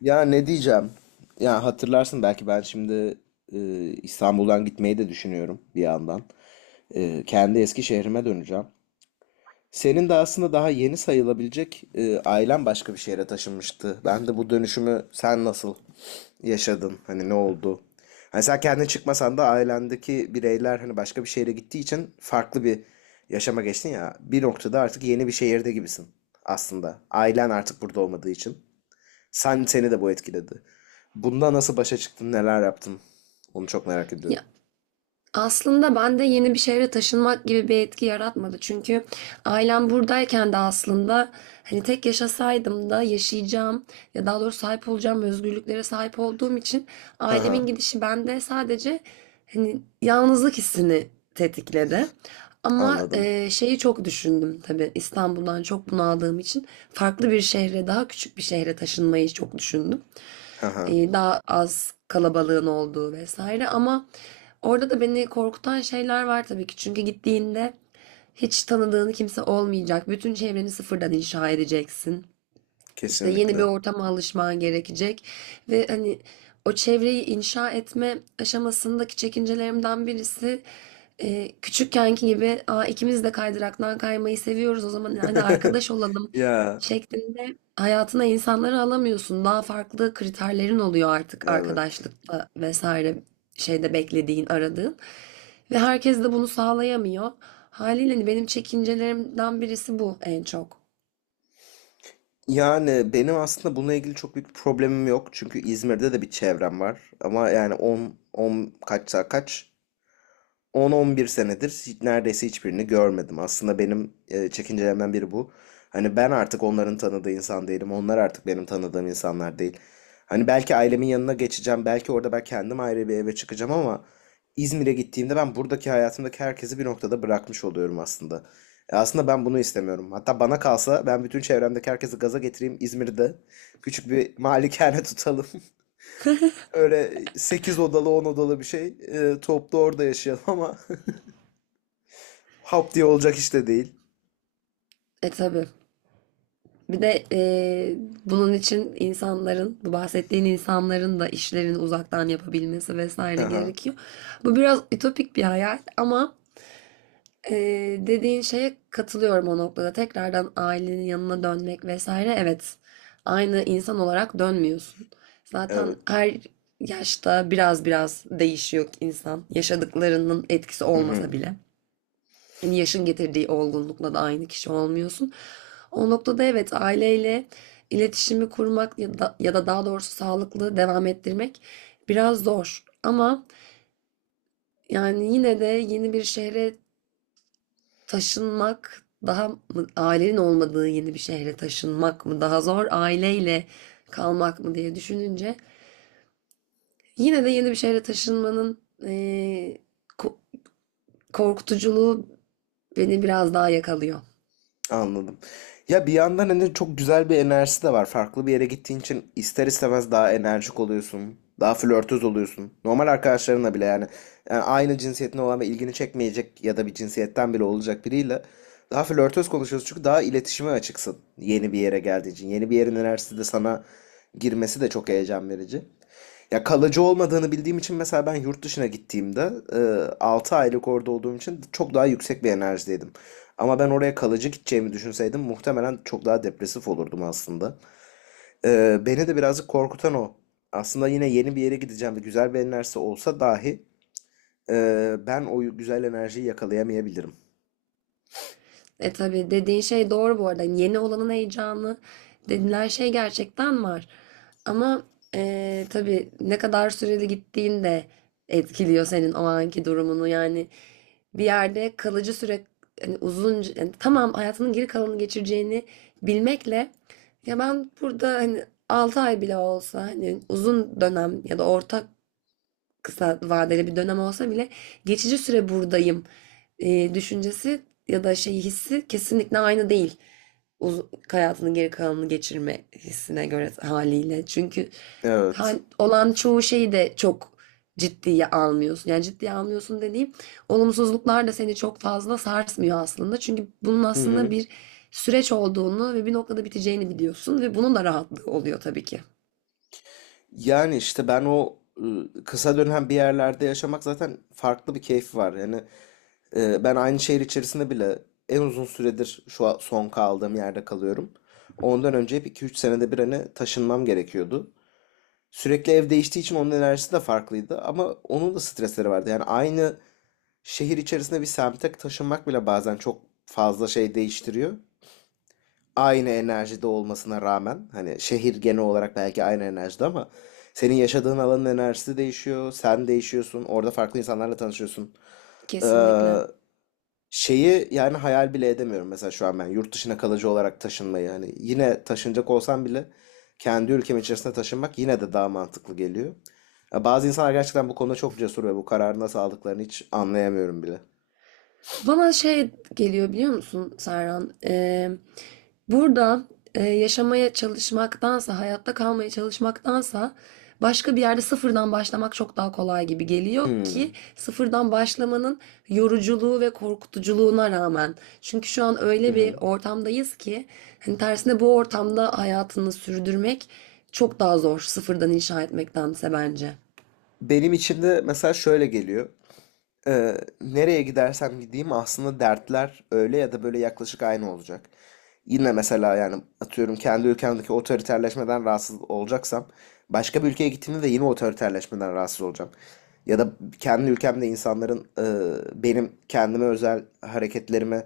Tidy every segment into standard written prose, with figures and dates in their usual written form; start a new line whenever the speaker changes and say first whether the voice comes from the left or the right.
left: Ya ne diyeceğim? Ya hatırlarsın belki ben şimdi e, İstanbul'dan gitmeyi de düşünüyorum bir yandan. Kendi eski şehrime döneceğim. Senin de aslında daha yeni sayılabilecek ailen başka bir şehre taşınmıştı. Ben de bu dönüşümü sen nasıl yaşadın? Hani ne oldu? Hani sen kendin çıkmasan da ailendeki bireyler hani başka bir şehre gittiği için farklı bir yaşama geçtin ya. Bir noktada artık yeni bir şehirde gibisin aslında. Ailen artık burada olmadığı için. Sen seni de bu etkiledi. Bunda nasıl başa çıktın, neler yaptın? Onu çok merak
right: Ya
left: ediyorum.
right: aslında bende yeni bir şehre taşınmak gibi bir etki yaratmadı. Çünkü ailem buradayken de aslında hani tek yaşasaydım da yaşayacağım ya daha doğrusu sahip olacağım özgürlüklere sahip olduğum için
left: Ha ha,
right: ailemin gidişi bende sadece hani yalnızlık hissini tetikledi. Ama
left: anladım.
right: şeyi çok düşündüm tabii, İstanbul'dan çok bunaldığım için farklı bir şehre, daha küçük bir şehre taşınmayı çok düşündüm,
left: Ha ha,
right: daha az kalabalığın olduğu vesaire. Ama orada da beni korkutan şeyler var tabii ki. Çünkü gittiğinde hiç tanıdığın kimse olmayacak. Bütün çevreni sıfırdan inşa edeceksin. İşte yeni bir
left: kesinlikle.
right: ortama alışman gerekecek ve hani o çevreyi inşa etme aşamasındaki çekincelerimden birisi, küçükkenki gibi "Aa, ikimiz de kaydıraktan kaymayı seviyoruz, o zaman hadi arkadaş olalım"
left: Ya,
right: şeklinde hayatına insanları alamıyorsun. Daha farklı kriterlerin oluyor artık
left: evet.
right: arkadaşlıkta vesaire, şeyde, beklediğin, aradığın. Ve herkes de bunu sağlayamıyor. Haliyle hani benim çekincelerimden birisi bu en çok.
left: Yani benim aslında bununla ilgili çok büyük bir problemim yok. Çünkü İzmir'de de bir çevrem var. Ama yani 10 10 kaçsa kaç 10-11 senedir neredeyse hiçbirini görmedim. Aslında benim çekincelerimden biri bu. Hani ben artık onların tanıdığı insan değilim. Onlar artık benim tanıdığım insanlar değil. Hani belki ailemin yanına geçeceğim. Belki orada ben kendim ayrı bir eve çıkacağım ama İzmir'e gittiğimde ben buradaki hayatımdaki herkesi bir noktada bırakmış oluyorum aslında. Aslında ben bunu istemiyorum. Hatta bana kalsa ben bütün çevremdeki herkesi gaza getireyim İzmir'de. Küçük bir malikane tutalım. Öyle 8 odalı 10 odalı bir şey. Toplu orada yaşayalım ama Hop diye olacak işte değil.
right: E tabii. Bir de bunun için insanların, bu bahsettiğin insanların da işlerini uzaktan yapabilmesi vesaire
left: Aha,
right: gerekiyor. Bu biraz ütopik bir hayal, ama dediğin şeye katılıyorum o noktada. Tekrardan ailenin yanına dönmek vesaire, evet. Aynı insan olarak dönmüyorsun. Zaten
left: evet.
right: her yaşta biraz biraz değişiyor insan. Yaşadıklarının etkisi olmasa
left: Mhm,
right: bile. Hani yaşın getirdiği olgunlukla da aynı kişi olmuyorsun. O noktada evet, aileyle iletişimi kurmak ya da daha doğrusu sağlıklı devam ettirmek biraz zor. Ama yani yine de yeni bir şehre taşınmak daha mı, ailenin olmadığı yeni bir şehre taşınmak mı daha zor, aileyle kalmak mı diye düşününce yine de yeni bir şehre taşınmanın korkutuculuğu beni biraz daha yakalıyor.
left: anladım. Ya bir yandan hani çok güzel bir enerjisi de var. Farklı bir yere gittiğin için ister istemez daha enerjik oluyorsun. Daha flörtöz oluyorsun. Normal arkadaşlarınla bile yani. Yani aynı cinsiyetin olan ve ilgini çekmeyecek ya da bir cinsiyetten bile olacak biriyle daha flörtöz konuşuyorsun çünkü daha iletişime açıksın yeni bir yere geldiğin için. Yeni bir yerin enerjisi de sana girmesi de çok heyecan verici. Ya kalıcı olmadığını bildiğim için mesela ben yurt dışına gittiğimde 6 aylık orada olduğum için çok daha yüksek bir enerjideydim. Ama ben oraya kalıcı gideceğimi düşünseydim muhtemelen çok daha depresif olurdum aslında. Beni de birazcık korkutan o. Aslında yine yeni bir yere gideceğim ve güzel bir enerjisi olsa dahi ben o güzel enerjiyi yakalayamayabilirim.
right: E tabii, dediğin şey doğru bu arada. Hani yeni olanın heyecanı denilen şey gerçekten var. Ama tabii ne kadar süreli gittiğin de etkiliyor senin o anki durumunu. Yani bir yerde kalıcı süre, hani uzun, yani tamam, hayatının geri kalanını geçireceğini bilmekle, ya ben burada hani 6 ay bile olsa, hani uzun dönem ya da orta, kısa vadeli bir dönem olsa bile geçici süre buradayım düşüncesi ya da şey hissi kesinlikle aynı değil. Uz- Hayatının geri kalanını geçirme hissine göre haliyle. Çünkü
left: Evet.
right: olan çoğu şeyi de çok ciddiye almıyorsun. Yani ciddiye almıyorsun dediğim, olumsuzluklar da seni çok fazla sarsmıyor aslında. Çünkü bunun
left: Hı
right: aslında
left: hı.
right: bir süreç olduğunu ve bir noktada biteceğini biliyorsun ve bunun da rahatlığı oluyor tabii ki.
left: Yani işte ben o kısa dönem bir yerlerde yaşamak zaten farklı bir keyfi var. Yani ben aynı şehir içerisinde bile en uzun süredir şu an son kaldığım yerde kalıyorum. Ondan önce hep iki üç senede bir hani taşınmam gerekiyordu. Sürekli ev değiştiği için onun enerjisi de farklıydı ama onun da stresleri vardı. Yani aynı şehir içerisinde bir semte taşınmak bile bazen çok fazla şey değiştiriyor. Aynı enerjide olmasına rağmen hani şehir genel olarak belki aynı enerjide ama senin yaşadığın alanın enerjisi değişiyor, sen değişiyorsun, orada farklı insanlarla tanışıyorsun. Ee,
right: Kesinlikle.
left: Şeyi yani hayal bile edemiyorum mesela şu an ben yurt dışına kalıcı olarak taşınmayı hani yine taşınacak olsam bile kendi ülkem içerisinde taşınmak yine de daha mantıklı geliyor. Ya bazı insanlar gerçekten bu konuda çok cesur ve bu kararı nasıl aldıklarını hiç anlayamıyorum bile.
right: Bana şey geliyor biliyor musun Serhan? Burada yaşamaya çalışmaktansa, hayatta kalmaya çalışmaktansa başka bir yerde sıfırdan başlamak çok daha kolay gibi geliyor, ki
left: Hmm.
right: sıfırdan başlamanın yoruculuğu ve korkutuculuğuna rağmen. Çünkü şu an
left: Hı
right: öyle bir
left: hı.
right: ortamdayız ki hani tersine, bu ortamda hayatını sürdürmek çok daha zor, sıfırdan inşa etmektense bence.
left: Benim içimde mesela şöyle geliyor. Nereye gidersem gideyim aslında dertler öyle ya da böyle yaklaşık aynı olacak. Yine mesela yani atıyorum kendi ülkemdeki otoriterleşmeden rahatsız olacaksam başka bir ülkeye gittiğimde de yine otoriterleşmeden rahatsız olacağım. Ya da kendi ülkemde insanların benim kendime özel hareketlerime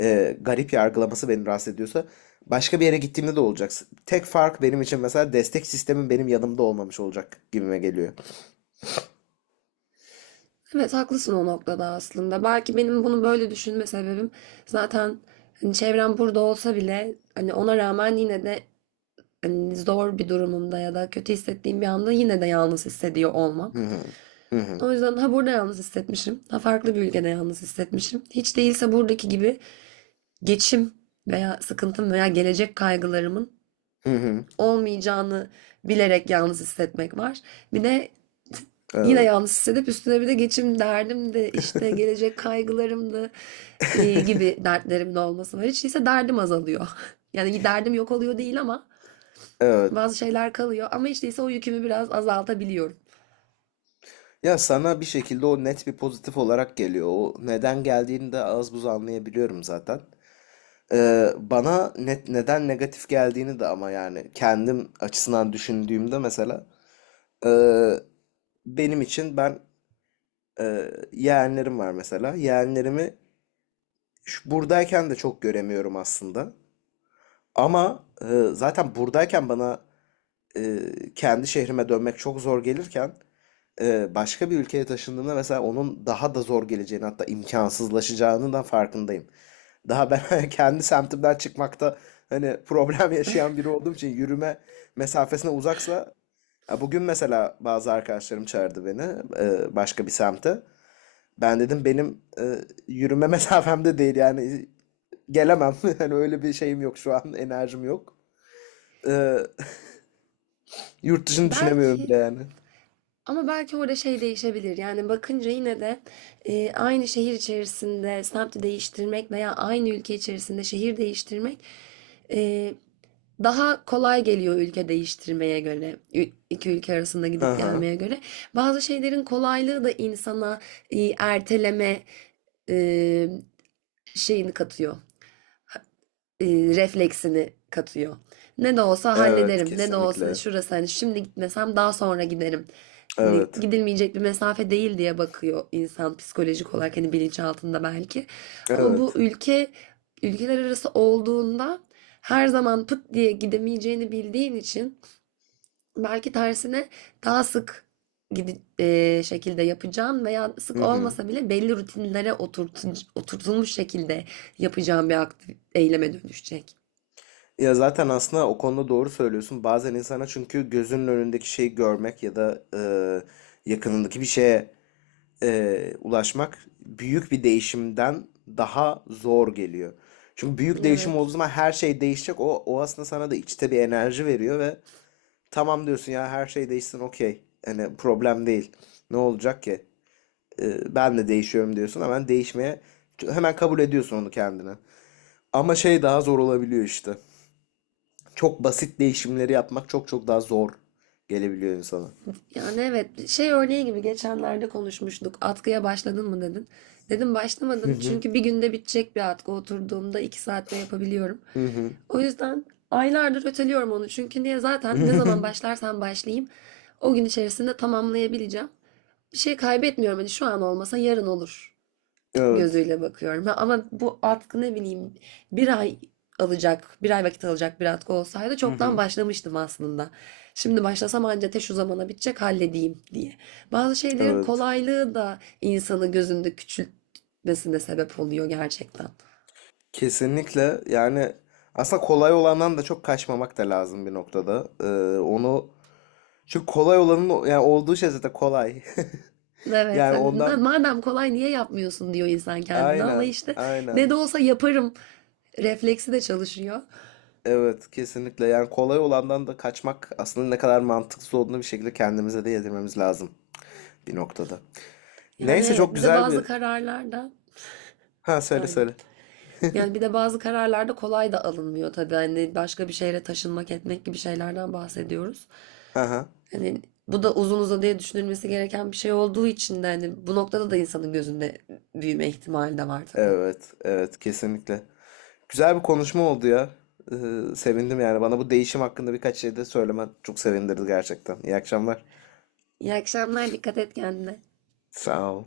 left: garip yargılaması beni rahatsız ediyorsa başka bir yere gittiğimde de olacak. Tek fark benim için mesela destek sistemin benim yanımda olmamış olacak gibime geliyor.
right: Evet, haklısın o noktada aslında. Belki benim bunu böyle düşünme sebebim zaten hani çevrem burada olsa bile, hani ona rağmen yine de hani zor bir durumumda ya da kötü hissettiğim bir anda yine de yalnız hissediyor olmam.
left: Hı hı. Hı hı.
right: O yüzden ha burada yalnız hissetmişim, ha farklı bir ülkede yalnız hissetmişim. Hiç değilse buradaki gibi geçim veya sıkıntım veya gelecek kaygılarımın
left: Hı hı.
right: olmayacağını bilerek yalnız hissetmek var. Bir de yine
left: Evet.
right: yalnız hissedip üstüne bir de geçim derdim de, işte gelecek kaygılarım da gibi dertlerim de olması var. Hiç değilse derdim azalıyor. Yani derdim yok oluyor değil, ama
left: Evet.
right: bazı şeyler kalıyor. Ama hiç değilse o yükümü biraz azaltabiliyorum.
left: Ya sana bir şekilde o net bir pozitif olarak geliyor. O neden geldiğini de az buz anlayabiliyorum zaten. Bana net neden negatif geldiğini de ama yani kendim açısından düşündüğümde mesela e, benim için ben yeğenlerim var mesela. Yeğenlerimi buradayken de çok göremiyorum aslında. Ama zaten buradayken bana e, kendi şehrime dönmek çok zor gelirken başka bir ülkeye taşındığımda mesela onun daha da zor geleceğini hatta imkansızlaşacağının da farkındayım. Daha ben kendi semtimden çıkmakta hani problem yaşayan biri olduğum için yürüme mesafesine uzaksa ya bugün mesela bazı arkadaşlarım çağırdı beni başka bir semte. Ben dedim benim yürüme mesafemde değil yani gelemem. Hani öyle bir şeyim yok şu an enerjim yok, E, yurt dışını düşünemiyorum
right: Belki
left: bile yani.
right: Ama belki orada şey değişebilir. Yani bakınca yine de aynı şehir içerisinde semti değiştirmek veya aynı ülke içerisinde şehir değiştirmek e, daha kolay geliyor ülke değiştirmeye göre. İki ülke arasında
left: Hı
right: gidip
left: hı.
right: gelmeye göre. Bazı şeylerin kolaylığı da insana erteleme e, şeyini katıyor, e, refleksini katıyor. Ne de olsa
left: Evet,
right: hallederim. Ne de olsa
left: kesinlikle.
right: şurası, hani şimdi gitmesem daha sonra giderim. Hani
left: Evet.
right: gidilmeyecek bir mesafe değil diye bakıyor insan psikolojik olarak, hani bilinçaltında belki. Ama bu
left: Evet.
right: ülkeler arası olduğunda her zaman pıt diye gidemeyeceğini bildiğin için belki tersine daha sık şekilde yapacağın veya
left: Hı
right: sık
left: hı.
right: olmasa bile belli rutinlere oturtulmuş şekilde yapacağın bir aktif eyleme dönüşecek.
left: Ya zaten aslında o konuda doğru söylüyorsun. Bazen insana çünkü gözünün önündeki şeyi görmek ya da yakınındaki bir şeye ulaşmak büyük bir değişimden daha zor geliyor. Çünkü büyük değişim olduğu
right: Evet.
left: zaman her şey değişecek. O aslında sana da içte bir enerji veriyor ve tamam diyorsun ya her şey değişsin okey. Hani problem değil. Ne olacak ki? Ben de değişiyorum diyorsun. Hemen değişmeye hemen kabul ediyorsun onu kendine. Ama şey daha zor olabiliyor işte. Çok basit değişimleri yapmak çok çok daha zor gelebiliyor insana.
right: Yani evet, şey örneği gibi geçenlerde konuşmuştuk. Atkıya başladın mı dedin. Dedim
left: Hı
right: başlamadım,
left: hı.
right: çünkü bir günde bitecek bir atkı, oturduğumda iki saatte yapabiliyorum.
left: Hı hı.
right: O yüzden aylardır öteliyorum onu, çünkü niye, zaten ne zaman başlarsam başlayayım o gün içerisinde tamamlayabileceğim. Bir şey kaybetmiyorum, hani şu an olmasa yarın olur
left: Evet.
right: gözüyle bakıyorum. Ha, ama bu atkı ne bileyim bir ay bir ay vakit alacak bir atkı olsaydı
left: Hı
right: çoktan
left: hı.
right: başlamıştım aslında. Şimdi başlasam anca te şu zamana bitecek halledeyim diye. Bazı şeylerin
left: Evet.
right: kolaylığı da insanı gözünde küçültmesine sebep oluyor gerçekten.
left: Kesinlikle yani aslında kolay olandan da çok kaçmamak da lazım bir noktada. Onu çünkü kolay olanın yani olduğu şey zaten kolay.
right: Evet,
left: Yani
right: hani
left: ondan
right: madem kolay niye yapmıyorsun diyor insan kendine ama
left: aynen
right: işte ne
left: aynen.
right: de olsa yaparım refleksi de çalışıyor.
left: Evet kesinlikle yani kolay olandan da kaçmak aslında ne kadar mantıksız olduğunu bir şekilde kendimize de yedirmemiz lazım bir noktada.
right: Yani
left: Neyse çok
right: evet, bir de
left: güzel
right: bazı
left: bir...
right: kararlar da.
left: Ha söyle
right: Pardon.
left: söyle.
right: Yani bir de bazı kararlarda kolay da alınmıyor tabii. Hani başka bir şehre taşınmak etmek gibi şeylerden bahsediyoruz.
left: Ha ha.
right: Hani bu da uzun uzadıya düşünülmesi gereken bir şey olduğu için de, hani bu noktada da insanın gözünde büyüme ihtimali de var tabii.
left: Evet evet kesinlikle. Güzel bir konuşma oldu ya. Sevindim yani bana bu değişim hakkında birkaç şey de söylemen çok sevindirdi gerçekten. İyi akşamlar.
right: İyi akşamlar, dikkat et kendine.
left: Sağ ol.